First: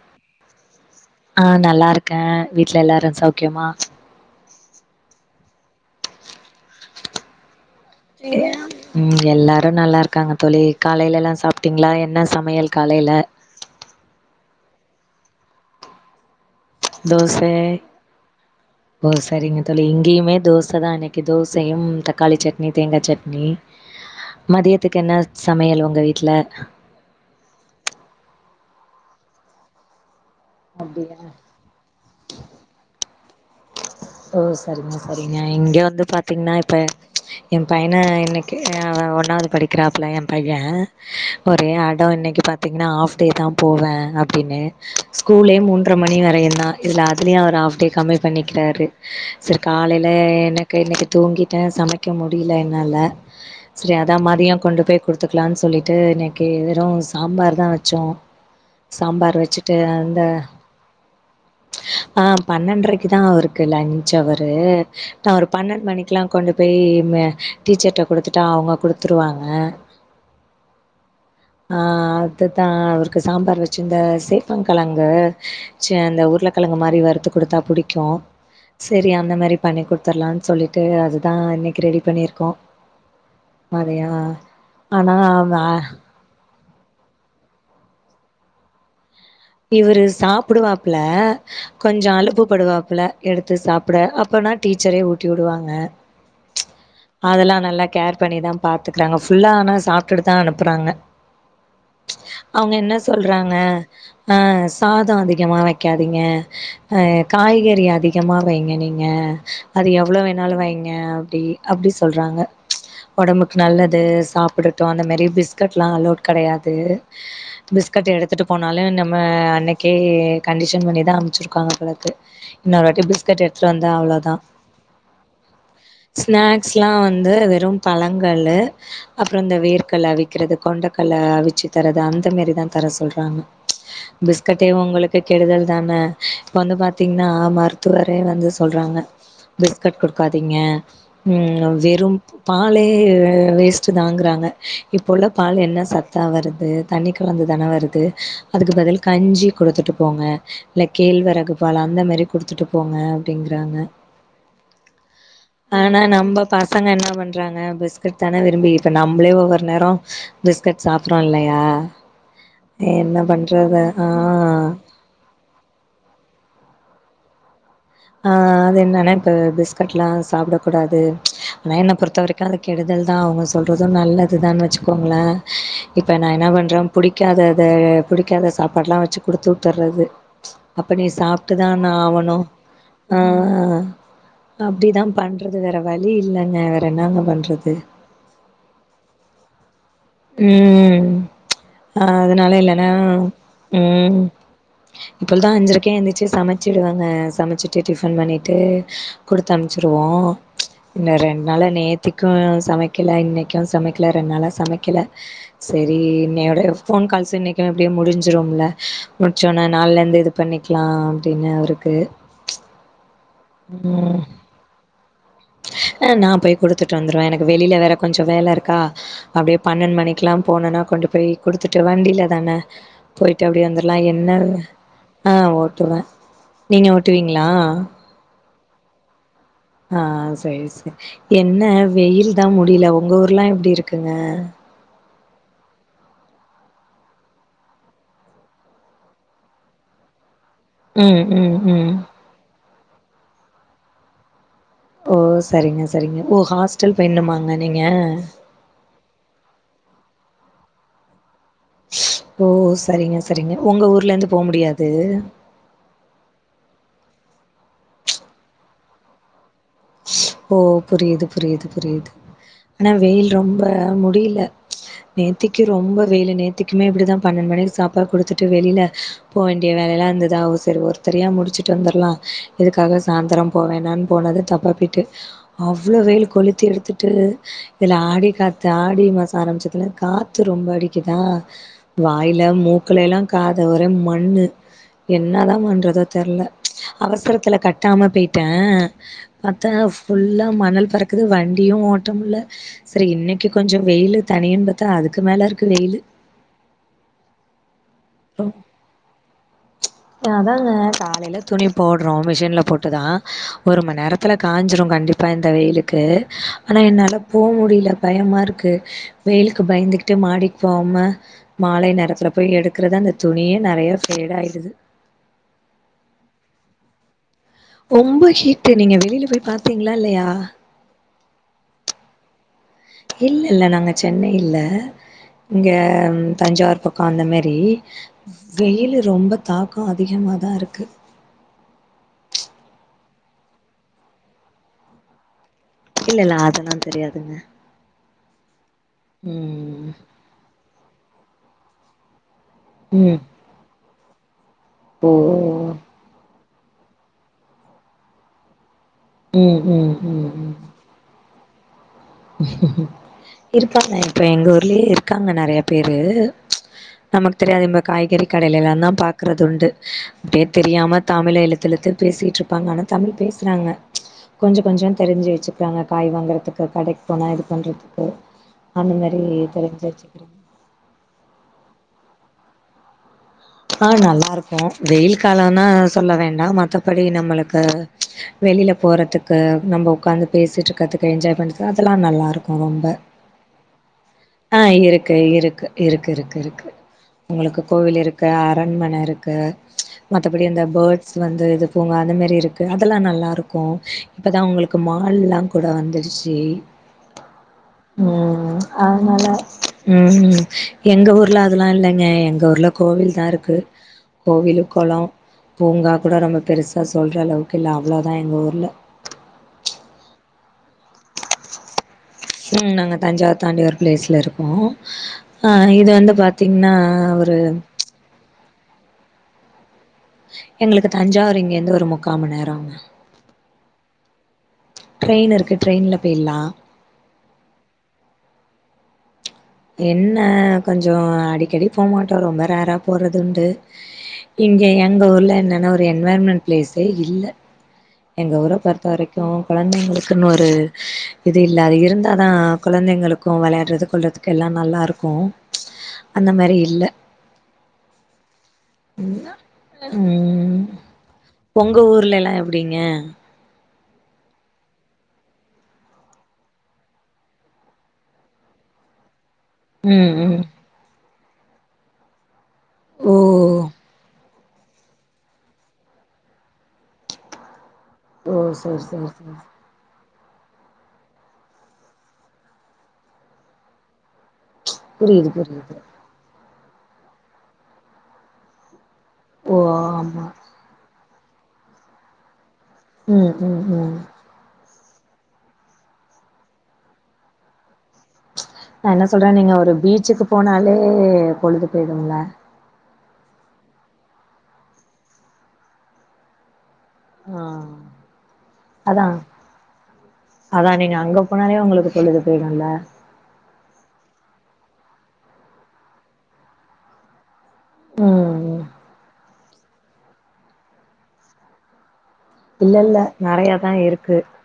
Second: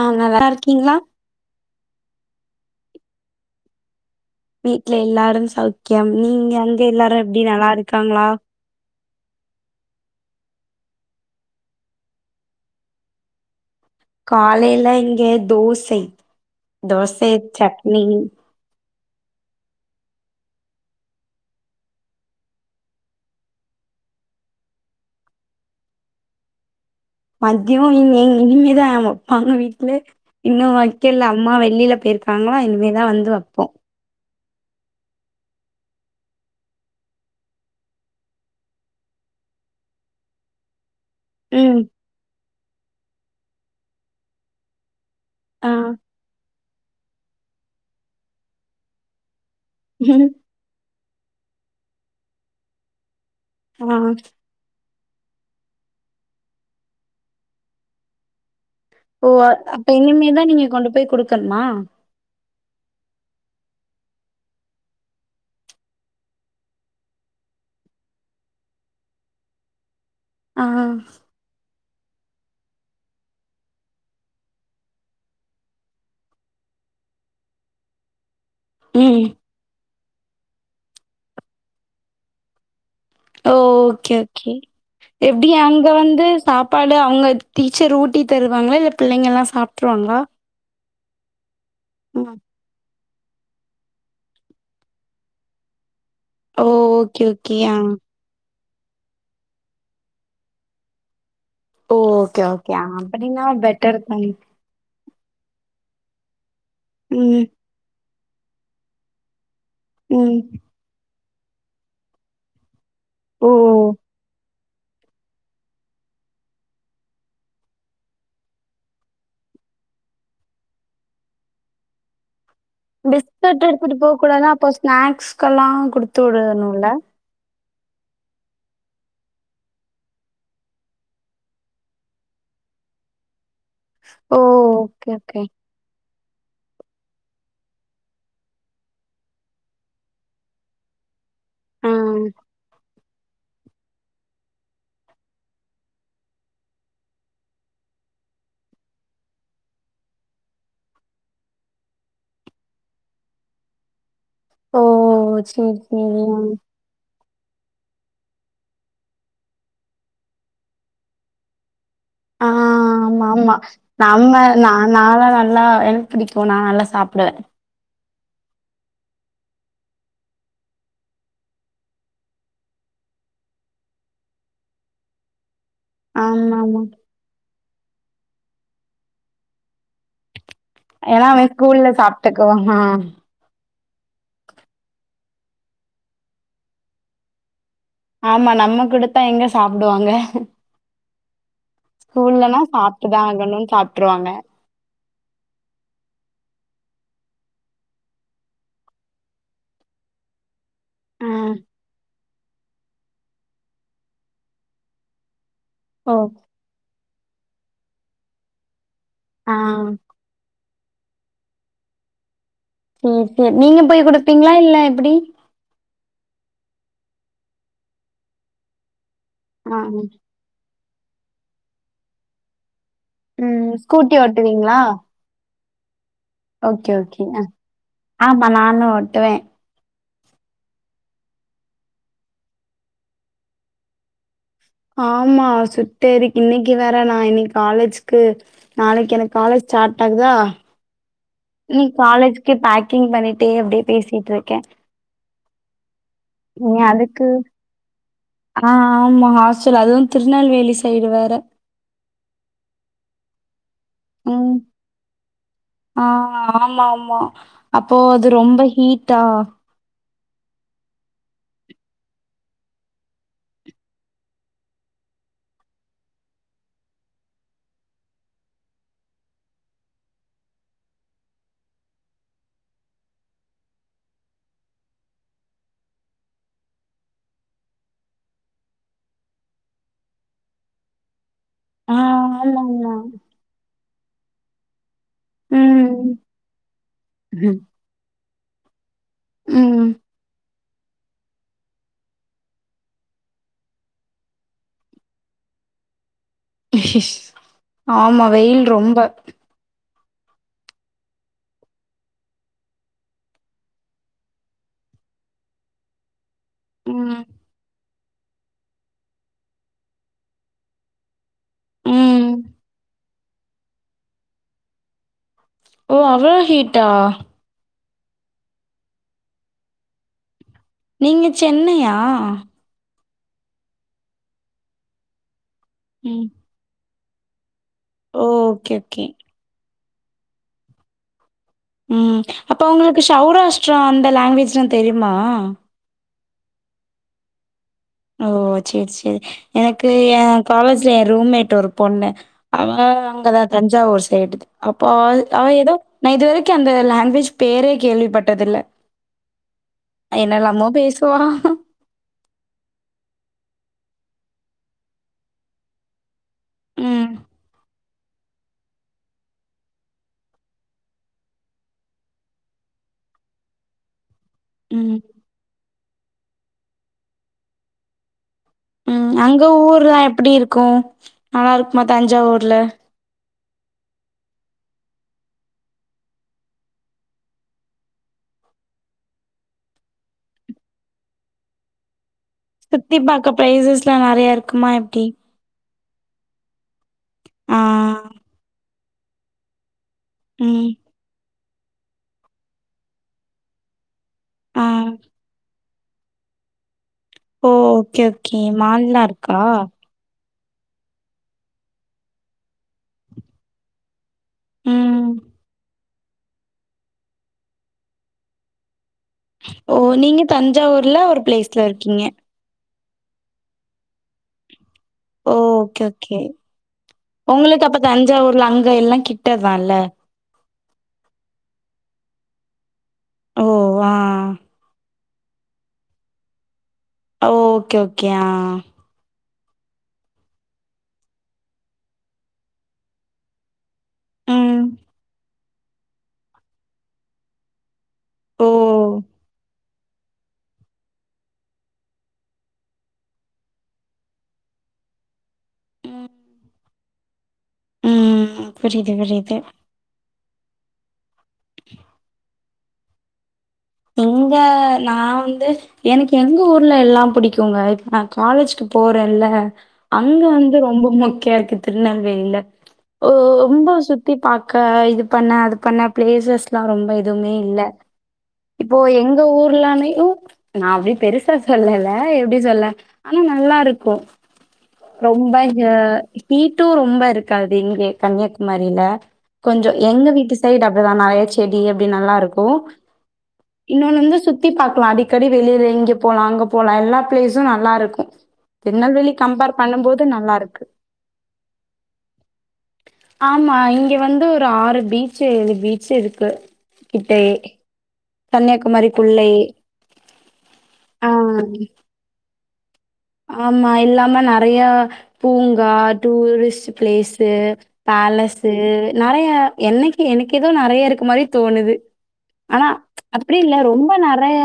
ஆ நல்லாருக்கீங்ளா ஆ நல்லாருக்கே வீட்ல எல்லாரு சௌக்கியமா வீட்ல எல்லாரும் சௌக்கியம் நீங்க அங்க எல்லாரு எப்டி நல்லாருக் [unintelligible] ம் எல்லாரு நல்லாருக்காங்க தோழி காலைலலா சாப்ட்டீங்ளா என்ன சமையல் காலைல காலைல இங்க தோசை தோசை, தோசெ சட்னி. ஓ சரிங்க தோழி இங்கயுமே தோச தா இன்னைக்கு தோசையும் தக்காளிச் சட்னி தேங்காச் சட்னி மதியத்துக்கு என்ன சமையல் ஒங்க வீட்ல மத்யோ இங்க இனிமேதா வெப்பாங்க வீட்ல இன்னு அப்டியா வெக்கல அம்மா வெளில போயிர்க் க்காங்க இனிமேதா வந்து வெப்போ ஓ சரிங்க சரிங்க இங்க வந்து பாத்தீங்னா இப்ப எம் பையன இன்னைக்கு அ ஒன்னாவது படிக்கிறாப்புல எம் பைய ஒரே ம். அடோ இன்னைக்கு பாத்திங்ன்னா ஹாஃப் டே தா போவே அப்டின்னு ஸ்கூலே ஆ. மூன்ற மணி வரையு தா இதுல அதுலயு அவர் ஆஃப்டே கம்மி பண்ணிக்கிறாரு சேர் காலைல எனக்கு இன்னைக்கு தூங்கிட்ட சமைக்க முடில என்னால ஆ. செரி அதா மதியோ கொண்டு போய் குடுத்துக்கலான் சொல்லிட்டு இன்னைக்கு வெரு சாம்பார் தா வச்சோ ஓ சாம்பார் வச்சுட்டு அப்ப அந்த இனிமேதா நீங்க கொண்டு போய் குடுக்கணுமா ஆ பன்னன்றைக் குதா அவருக்கு லஞ்ச் அவரு நா ஒரு பன்னெண்டு மணிக்குல்லா கொண்டு போய் மே டீச்சர்ட்ட குடுத்துட்டா அவுங்க குடுத்துருவாங்க ஆ அ அதுதா அவருக்கு சாம்பார் வச்சு இந்த சேப்பங்கழங்கு ச்சே அந்த உருளக்கெழங்கு மாரி வறுத்து கொடுத்தா புடிக்கு சேரி ம். அந்த மாரி பண்ணி குடுத்தர்லான் சொல்லிட்டு அதுதா இன்னைக்கு ரெடி பண்ணிர்க்கோ ஓ ஓகே ஓகே ஆனா எப்டி அவ அங்க வந்து சாப் பாடு அவுங்க டீச்சர் ஊட்டி தருவாங்களா இல்ல பிள்ளைங்கலாம் இவுரு சாப்ட்ருவாங்களா? சாப்புடுவாப்புல கொஞ்சோ ம். அலப்புப்படுவாப்புல எடுத்து சாப்பட அப்பர்னா டீச்சரே ஊட்டி உடுவாங்க ஓ ஓகே ஓகே அதெல்லா ஆ நல்லா கேர் பண்ணிதா பாத்துக்குறாங்க ஃபுல்லா ஆனா சாப்ட்டுட்டுதா அனுப்புறாங்க ஓ ஓகே ஓகே அவுங்க ஆ என்ன அப்டின்னா சொல்றாங்க பெட்டர் தானே அ சாதோ அதிகமா வெக்காதீங்க அ ம் காய்கறி அதி கமா வைங்க நீங்க அது எவ்ளோ ம் வேணாலு வைங்க அப்டி அப்டி சொல்றாங்க ஓ ஒடம்புக்கு நல்லது சாப்பட்றட்டு அந்த மாரி பிஸ்கட்ல்லா அலோட் கடையாது பிஸ்கட் எடுத்துட்டு போனாலு நம் ம அன்னைக்கே கண்டிஷன் பண்ணிதா அம்ச்சிருக்காங்க போலர்க்கு இன்னொரு வாட்டி பிஸ்கட் எடுத்துட்டு வந்த போ அவ்ளோதா கூடாதுனா அப்போ ஸ்நாக்ஸ்கெல்லா குடுத்து விடணுல ஸ்னாக்ஸ்லா வந் து வெறு பழங்கள்ளு அப்புறோ இந்த வேர்கல்ல அவிக்கிறது கொண்டக்கல்ல அவிச்சு தரது அந்த மாரிதா தர சொல்றாங்க ஓ பிஸ்கட்டே ஓகே உங்களுக்கு ஓகே கெடுதல் தான இப்ப வந்து பாத்தீங்கன்னா மருத்துவரே வந்து சொல்றாங்க பிஸ்கட் குடுக்காதீங்க ம் ஆ வெறும் பாலே வேஸ்ட்டு தாங்குறாங்க இப்போ உள்ள பால் என்ன சத்தா வருது தண்ணி கலந்து தான வரு து அதுக்கு பதில் கஞ்சி கொடுத்துட்டு போங்க இல்ல கேழ்வரகு பால் அந்த மாரி குடுத்துட்டு போங்க அப்டிங்கறாங்க ஓ சேரி ஆனா சேரி நம்ப ப பசங்க என்ன பண்றாங்க பிஸ்கட் தான விரும்பி இப்ப நம்பளே ஒவ்வொரு நேரோ பிஸ்கட் சாப்றோ இல்லையா ஆ ஆ, என்ன ஆமா ஆமா பண்றது ஆ நம்ம நா நாளா நல்லா எனக்கு பிடிக்கு நா நல்லா சாப்டுவ ஆ அது என்னன்னா இப்ப பிஸ்கட்லா சாப்டக் கூடாது ஆனா என்ன பொறுத்த வரைக்கு அது கெடுதல் தா அவுங்க சொல்றது நல்லதுதான் வச்சுக்கோங்கள இப்ப நா என்ன ஆமா ஆமா பண்ற புடிக்காதத புடிக்காத சாப்பாடுலா வச்சு குடுத்து உட்டுறது அப்ப நீ சாப்ட்டுதான ஆவணு ஆ ஆ அப்டி தா பண்றது வேற வழி இல்லங்க வேற என்னாங்க பண்றது ஆமா நம்ம குடுத்தா எங்க சாப்டுவாங்க ம் ஆ அதனால ஸ்கூல்லனா இல்லன்னா சாப்ட்டுதா ஆகணுன் சாப்ட்டுருவாங்க இப்போல்தா அஞ்சரைக்கே எந்திருச்சு சமைச்சிடுவங்க சமைச்சிட்டு டிஃபன் பண்ணிட்டு குடுத்து அம்ச்சுருவோ இன்னு ஆ ரெண் நாளா நேத்திக்கு சமைக்கல இன்னைக்கு சமைக்கல ரெண் நாளா சமைக் கல செரி ஓ இன்னையோட போன் கால்ஸ்ஸு இன்னைக்குன எப்படியே முடிஞ்சிரும்ல ஆ முடிச்சொன்னே நாள்ல இருந்து இது பண்ணிக்கலா அப்டின்னு அவருக்கு சேர் சேர் நீங்க போய் குடுப்பீங்களா இல்ல எப்படி அ நா போய் குடுத்துட்டு வந்துருவ எனக்கு வெளில வேற கொஞ்சோ வேல இருக்கா அப்டியே ஆ பன்னென் மணிக்குலா போனனா கொண்டு போய் குடுத்துட்டு வண்டீல தான போய்ட்டு அப்படியே ம் வந்தர்லா ஸ்கூட்டி என்ன ஓட்டுவீங்களா ஆ ஓட்டுவ நீங்க ஓட்டுவீங்களா ஆம்மா நானு ஓட்டுவ ஆ சேரி சேரி என்ன வெயில் தா முடில உங்க ஊர்லா எப்டி இருக்குங்க ஆமா சுட்டு எரிக் இன்னிக்கு வேற நா இன்னிக்கு காலேஜுக்கு நாளைக்கு எனக்கு காலேஜ் ஸ்டாட் ஆகுதா ம் ம் நீ ம். காலேஜ்கே பேக்கிங் பண்ணிட்டே அப்டியே பேசிட்ருக்கே ஓ சரிங்க சரிங்க ஓ ஹாஸ்ட்டல் அதுக்கு போயினும்மாங்க நீங்க ஆ ஆமா ஹாஸ்ட்டல் அதுவு திருநெல்வேலி சைடு வேற ஓ சரிங்க சரிங்க உங்க ஊர்ல இருந்து போ ம் முடியாது ஆ ஆமா ஆமா அப்போ அது ரொம்ப ஹீட்டா ஓ புரிது புரிது புரிது அனா வெயில் ரொம்ப முடில நேத்திக்கு ரொம்ப வெயிலு நேத்திக்குமே இப்படிதா பன்னெண்டு மணிக்கு சாப்பாடு குடுத்துட்டு வெளில போ வேண்டிய வேலைலா இருந்ததா ஓ செர் ஒருத்தர் யா முடிச்சுட்டு வந்துர்லா இதுக்காக சாந்தரோ போ வேணான்னு போனது தப் பாப்பிட்டு அவ்ளோ வெயில் கொளுத்தி எடுத்துட்டு இதுல ஆடி காத்து ஆடி மாசோ ஆரம்பிச்சதுல காத்து ரொம்ப அடிக்குதா ஆ வாயில ஆமா ஆமா மூக்குல எல்லா காத ஒரே மண்ணு என்னதா பண்றதோ ம் தெரில அவசரத்துல கட்டாம பேயிட்ட பாத்தா ம் ஃபுல்லா மணல் பறக்குது வண்டியு ஓட்டமுள்ள செரி இன்னைக்கு கொஞசோ வெயிலு தனியுன் பாத்தா அதுக்கு மேல இருக்கு வெயிலு ஆமா வெயில் ரொம்ப அது அதாங்க காலையில துணி போடுறோ மிஷின்ல போட்டுதா ஒரு மண்நேரோ பத்துல காஞ்சிரு கண்டிப்பா இந்த வெயிலுக்கு அனா என்னால ம் போ முடில பயமா இருக்கு வெயிலுக்கு பயந்துகிட்டு மாடிக்கு போவாம மாலை ம் நேரத்துல போய் எடுக்கறத அந்த துணியே நறைய ஃபேட் ஆயிடுது ஓ அவ்ளோ ஹீட்டா ரொம்ப ஹீட்டு் நீங்க வெளில போய் பாத்தீங்களா இல்லையா நீங்க சென்னையா இல்ல இல்ல நாங்க சென்னை இல்ல இங்க ம் தஞ்சாவூர் பக் கோ அந்த மாரி ஓ ஓகே வெயிலு ஓகே ரொம்ப தாக்கோ அதிகமாதா இருக்கு ம் அப்ப உங்களுக்கு சௌராஷ்டா அந்த லாங்குவேஜ்லா தெரிமா இல்ல இல்ல அதல்லா தெரியாதுங்க ஓ சேரி சேரி எனக்கு ம். எ காலேஜ்ல எ ரூம்மேட் ஒரு பொண்ணு அவ ம். அங்கதா தஞ்சாவூர் சைடு அப்ப அவாது அவ ஓ! எதோ நா இதுவரை க்கு அந்த லாங்குவேஜ் பேரே கேள்விப்பட்டது இல்ல ம் ம் ம் என்னல்லாமோ பேசு தோரா இருக்காங்க அப்பறோ எங்க ஊர்லயே இருக்காங்க நறைய பேரு ம் நமக்கு தெரியாது இம்ப காய்கறி கடைலெல்லா தா பாக்கறது உண்டு அப்படியே தெரியாம தமிழ இழுத்து இழுத்து பேசிட்டு இரு ப்பாங்க ஆனா தமிழ் பேசுறாங்க கொஞ்ச கொஞ்ச ம் தெரிஞ்சு வச்சுப்பங்க காய் வாங்கறதுக்கு கடைக்கு போனா இது பண்றதுக்கு அந்த மாரி தெரிஞ்சு வச்சுக்கிறாங்க கு நால்லா இருக்குமா தஞ்சாவூர்ல ஆ நல்லா இருக்கு வெயில் காலனா சொல்ல வேணா மத்தபடி நம்மளுக்கு வெளில போறதுக்கு நம்ம உக்காந்து பேசிட்டு இருக்கிறதுக்கு என்ஜாய் பண்றது அதெல்லா நல்லா இருக் ரொம்ப சுத்தி பாக்க பிளேசஸ்லா நெறைய ஆ இருக்குமா எப்டி இருக்கு இருக்கு இருக்கு இருக்கு இருக்கு உங்களுக்கு ஆ கோவில் இருக் அரண்மன இருக்கு மத்தபடி அந்த ம் பேட் ஸ் வந்து இது பூங்கா அந்தமாரி இருக்கு அதெல்லா நல்லாயிருக்கு இப்போ தா ஆ உங்களுக்கு மால்லா கூட வந்துருச்சு ஓ ஓகே ஓகே ம் மால்லா அதனால இருக்கா ம் எங்க ஊர்ல அதல்லா இல்லங்க எங்க ஊர்ல கோவில் தா இருக்கு கோவிலு கொள ம் பூங்கா கூட ரொம்ப பெருசா சொல்ற அளவுக்கு இல்ல அவ்ளோதா எங்க ஊர்ல ஓ நீங்க தஞ்சாவூர்ல ஒரு பிளேஸ்ல இருக்கீங்க ம் நாங்க தஞ்சாவூர் தாண்டி ஒரு பிளேஸ்ல இருக்கோ ஓ ஆ ஓகே இது வந்து ஓகே பாத்தீங்ன்னா ஒரு உங்களுக்கு அப்ப தஞ்சாவூர்ல அங்க எல்லா கிட்டதால்ல எங்களுக்கு தஞ்சாவூர் இங்க இருந்து ஒரு முக்காம மண் நேரங்க ஓ ஆ ட்ரெயின் இருக்கு ட்ரெயின்ல போயிலா ஓ ஓகே ஓகே ஆ என்ன கொஞ்சோ அடிக்கடி போமாட்டோ ரொம்ப ரேரா போறது உண்டு ம் இங்க எங்க ஊர்ல என்னன்னா ஒரு என்வேர்மென்ட் பிளேஸே இல்ல எங்க ஓ ஊர பொறுத்த வரைக்கு கொழந்தைங்களுக் குன் ஒரு இது இல்ல அது இருந்தா தா குழந்தைங்களுக்கு விளையாடுறது கொல்றது கெல்லா நல்லா இருக்கு ம் அந்த மாறி இல்ல ம் புரியுது புரியுது ம் ஒங்க ஊர்ல எல்லா எப் ப்டிங்க இங்க நா வந்து எனக்கு எங்க ஊர்ல எல்லா புடிக்குங்க இப்ப நா காலேஜ்கு போறேல ம் அங்க ம் வந்து ரொம்ப மொக்கையா இருக்கு திருநெல்வேலியில ஓ ரொம்ப சுத்தி பாக் க இது பண்ண அது பண்ண பிளேசஸ்லா ரொம்ப எதுவுமே இல்ல ஓ இப்போ சேரி சேரி எங்க சேரி ஊர்லனயு நா அப்டி பெருசா சொல்லல எப்டி சொல்ல ஆனா நல்லா இருக்கு புரியுது ரொம்ப அ புரியுது ஹீட்டு ரொம்ப இருக்காது இங்க கன்னியாகுமாரில ஓ கொஞ்ச எங்க ஆமா வீட்டு சைடு அப்டிதா நெறைய செடி அப்டினு நல்லா இருக்கு ம் ம் ம் இன்னொன்னு வந்து சுத்தி பாக்கலா அடிக்கடி வெளியில இங்க போலா அங்க போலா எல்லா பிளேஸு நல்லா இருக்கு நா என்ன சொல்ற நீங்க ஒரு பீச்சுக்கு இருக்கு. போனாலே பொழுது போயிடுல ஆமா இங்க வந்து ஒரு ஆறு பீச்சு இது பீச்சு இருக்கு ஆ கன்னியாகுமரிகுள்ளயே அதா நீங்க அங்க போனாலே உங்களுக்கு பொழுது போயிடுல ஆமா இல்லாம நறைய பூங்கா ட்டுரிஸ்ட் பிளேசு பேலஸ்சு ம் நறைய என்னக்கி எனக் ஏதோ நெறைய இருக்க மாரி தோணுது ஆனா இல்ல இல்ல அப்டி நெறைய இல்ல தான் ரொம்ப இருக்கு நறைய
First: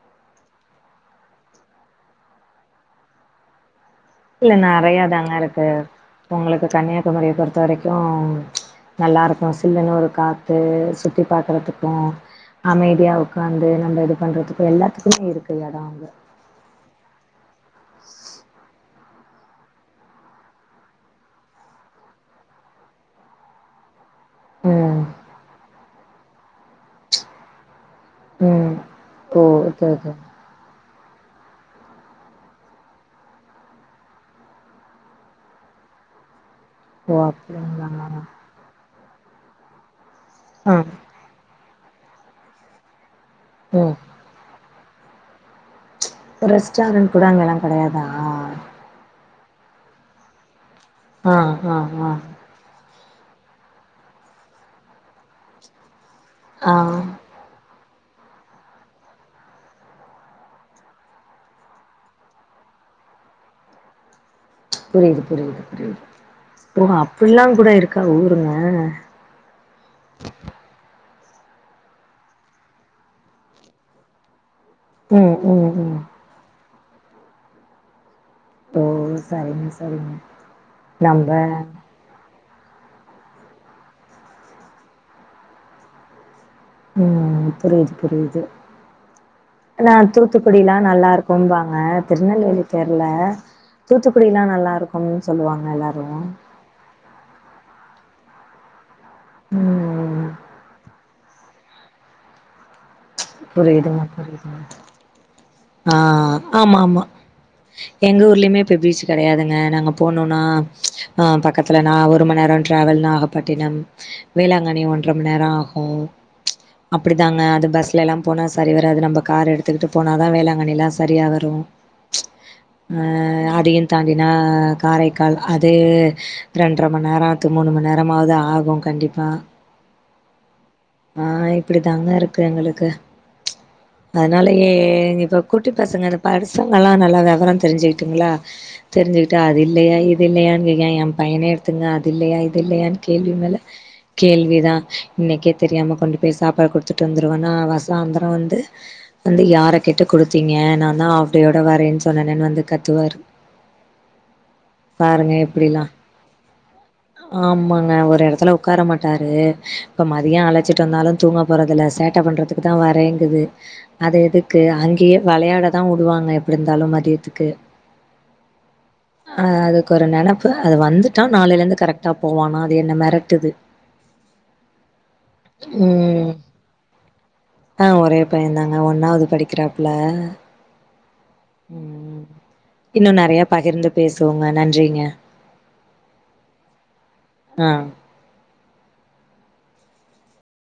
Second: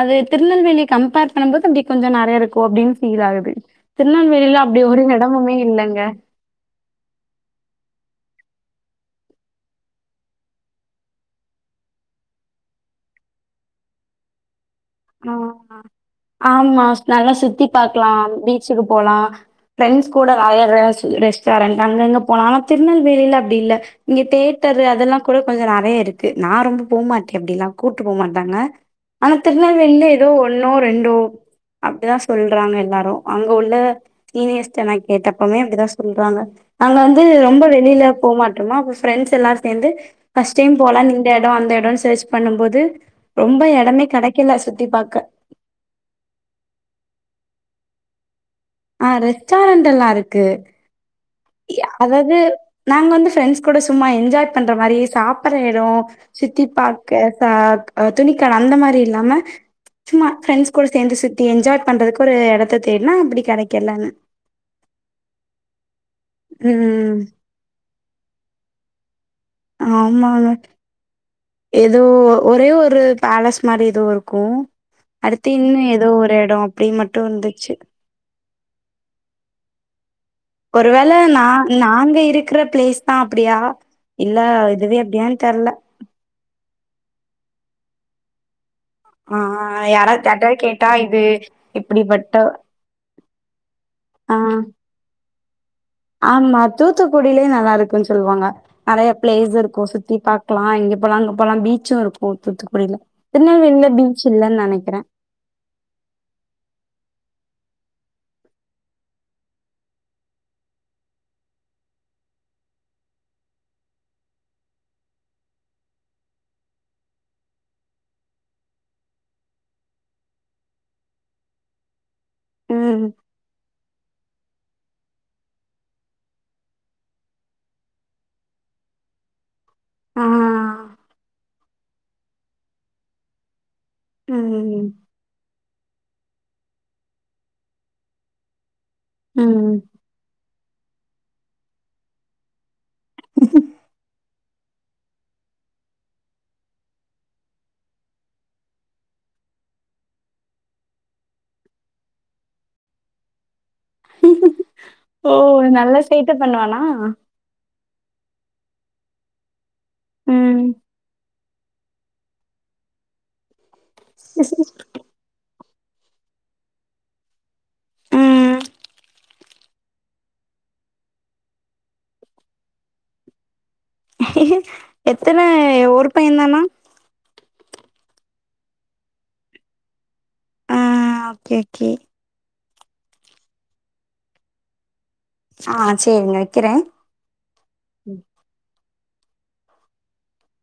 அது திருநெல்வேலி கம்பேர் பண்ணும்போது அப்டி கொஞ்சோ நறைய இருக்கோ அப்டின் ஃபீல் ஆகுது இல்ல திருநெல்வேலில அப்டி நெறைய ஒரு தாங்க எடமுமே இருக்கு இல்லங்க உங்களுக்கு கன்னியாகுமாரிய பொறுத்த வரைக்கும் நல்லா இருக்கும் சில்லுன்னு ஒரு காத்து சுத்தி பாக்கறதுக்கும் அமைதியா உட்காந்து நம்ப இது பண்றதுக்கு எல்லாத்துக்குமே இருக்கு ஆஹ் எடோ அங்க ஆமா நல்லா சுத்தி பாக்கலா பீச்சுக்கு போலா ஃப்ரெண்ட்ஸ் கூட ராயல் ஹவ்ஸ் ரெஸ்டாரன்ட் அங்க இங்க போனாலும் ஆனா திருநெல்வேலில அப்டி இல்ல இங்க தேட்டரு ம் அதெல்லா கூட கொஞ்சோ நறைய இருக்கு நா ரொம்ப போமாட்டே அப்டிலா கூட்டு போமாட்டாங்க ம் ஆனா ஓ ஓகே திருநெல்வேலில ஓகே ஏதோ ஒன்னோ ரெண்டோ அப்டிதா சொல்றாங்க எல்லாரு அங்க உள்ள சீனியர்ஸ்ட்ட நா கேட்டப்பமே அப்டிதா சொல்றாங்க அங்க ஓ வந்து ரொம்ப வெளில அப்டிங்களா போமாட்டமா அப்ப ஃப்ரெண்ட்ஸ் எல்லா சேந்து பஸ்ட் டைம் ஆ போலான்னு இந்த எடோ அந்த எடோன்னு சேர்ச் பண்ணும் போது ரொம்ப ம் எடமே க்கல சுத்தி பாக்க ரெஸ்டாரண்ட் கூட அங்கெல்லா கெடையாதா ஆ ரெஸ்டாரண்ட்டெல்லா இருக்கு ஆ அதாவது நாங்க வந்து ஃப்ரெண்ட்ஸ் கூட சும்மா என்ஜாய் பண்ற மாரி சாப்புற எடோ சுத்தி ஆ பாக்க க துணிக்கட அந்த மாரி இல்லாம சும்மா ப்ஃரெண்ட்ஸ் கூட சேந்து சுத்தி என்ஜாய் பண்றதுக்கு ஒரு எடத்த தேட்னா அப்டி கெடைக்கல ஆனா புரியுது புரியுது புரியுது ஓ ம். அப்புல்லாம் கூட இருக்கா ஊருங்க ஆமாங்க ஏதோ ஒரே ஒரு பேலஸ் மாரி ஏதோ இருக்கும் ம் அடுத்து ம் இன்னும் ம் ஏதோ ஒரு எடோ அப்டின் மட்டும் வந்துச்சி ஓ சரிங்க சரிங்க ஒருவேள நம்ப நா நாங்க இருக்குற பிளேஸ் தா அப்டியா இல்ல இதுவே அப்டியான்னு தெர்ல ம் புரியுது புரியுது ஆ ஆனா யாராவது யார்ட்டயாவது தூத்துக்குடில்லா கேட்டா இது நல்லாருக்கும்பாங்க இப்படிப்பட்ட திருநெல்வேலி தெர்ல ஆ தூத்துக்குடில்லா நல்லா இருக்குன் சொல்லுவாங்க எல்லாரும் ஆமா தூத்துக்குடியிலே நல்லாருக்கும் சொல்லுவாங்க நறைய பிளேஸ் இருக்கும் சுத்தி ம் பாக்கலா இங்க போலா அங்க போலா பீச்சும் இருக்கும் தூத்துக்குடில திருநெல்வேலில புரியுதுங்க பீச் இல்லன் புரியுதுங்க நெனைக்கிறே ஆ ஆமா ஆமா எங்க ஊர்லயுமே இப்ப பீச்சு கெடையாதுங்க நாங்க போனோனா ஆ பட் பக்கத்துலனா ஒரு மண் நேரோ ட்ராவல் நாகப்பட்டினம் வேளாங்கண்ணி ஒன்ற மண் நேரோ ஆகும் அப்படித்தாங்க அது பஸ் லெல்லாம் போனா சரி வராது நம்ப கார் எடுத்துக்கிட்டு போனாதா வேளாங்கண்ணிலா சரியா வரும் ஆ ம். அதையு தாண்டினா காரைக்கால் அது ரெண்ர மண் நேரம் மூண் மண் நேரமாவது ஆகும் கண்டிப்பா ஆ ஆ இப்படிதாங்க இருக்கு எங்களுக்கு அதனாலயே ம். ஏதோ குட்டி பசங்க இது படிச்சவங்கள்லா நல்லா வெவரம் தெரிஞ்சுக்கிட்டுங்ளா தெரிஞ்சுக்கிட்டு அது ம். இல்லையா இது இல்லையா ஏ பையனே எடுத்துங்க அது இல்லையா இது இல்லையான்னு கேள்வி மேல கேள்விதா இன்னைக்கே தெரியாம கொண்டு போய் சாப்பாடு குடுத்துட்டு வந்துருவன்னா சாந்திரம் வந்து வந்து, யார கேட்டு குடுத்தீங்க நாந்தா ஆஃப்டேயோட வரேன்னு சொன்னேனேன்னு வந்து கத்துவாரு. ஓ! பாருங்க எப்டிலாம் நல்ல சேட்ட பண்ணுவானா? ஆமாங்க. ஒரு எடத்துல ஒக்கார மாட்டாரு. இப்போ மதியோ ம். அழச்சிட்டு வந்தாலு தூங்க போறதில்ல. சேட் ட்ட பண்றதுக்கு தா வரேங்குது. அது எதுக்கு அங்க கேம் விளையாட தா விடுவாங்க எப்டி இருந்தாலு மதியத்துக்கு உம் ஆ, அதுக்கு ஒரு நெனப்பு அது வந்துட்டா நாளைல இருந்து கரெக்டா போவானா. அது என்ன மெரட்டு்து எத்தன ஒரு பையே ம். தானா? ஆ ஒரே பையன் தாங்க. ஒன்னாவது படிக்கிறாப்புல. ஆ ஓகே ஓகே இன்னும நெறைய பகிர்ந்து பேசுவோங்க, நன்றிங்க. ஆ சேரிங்க வெக்கிறேன். அ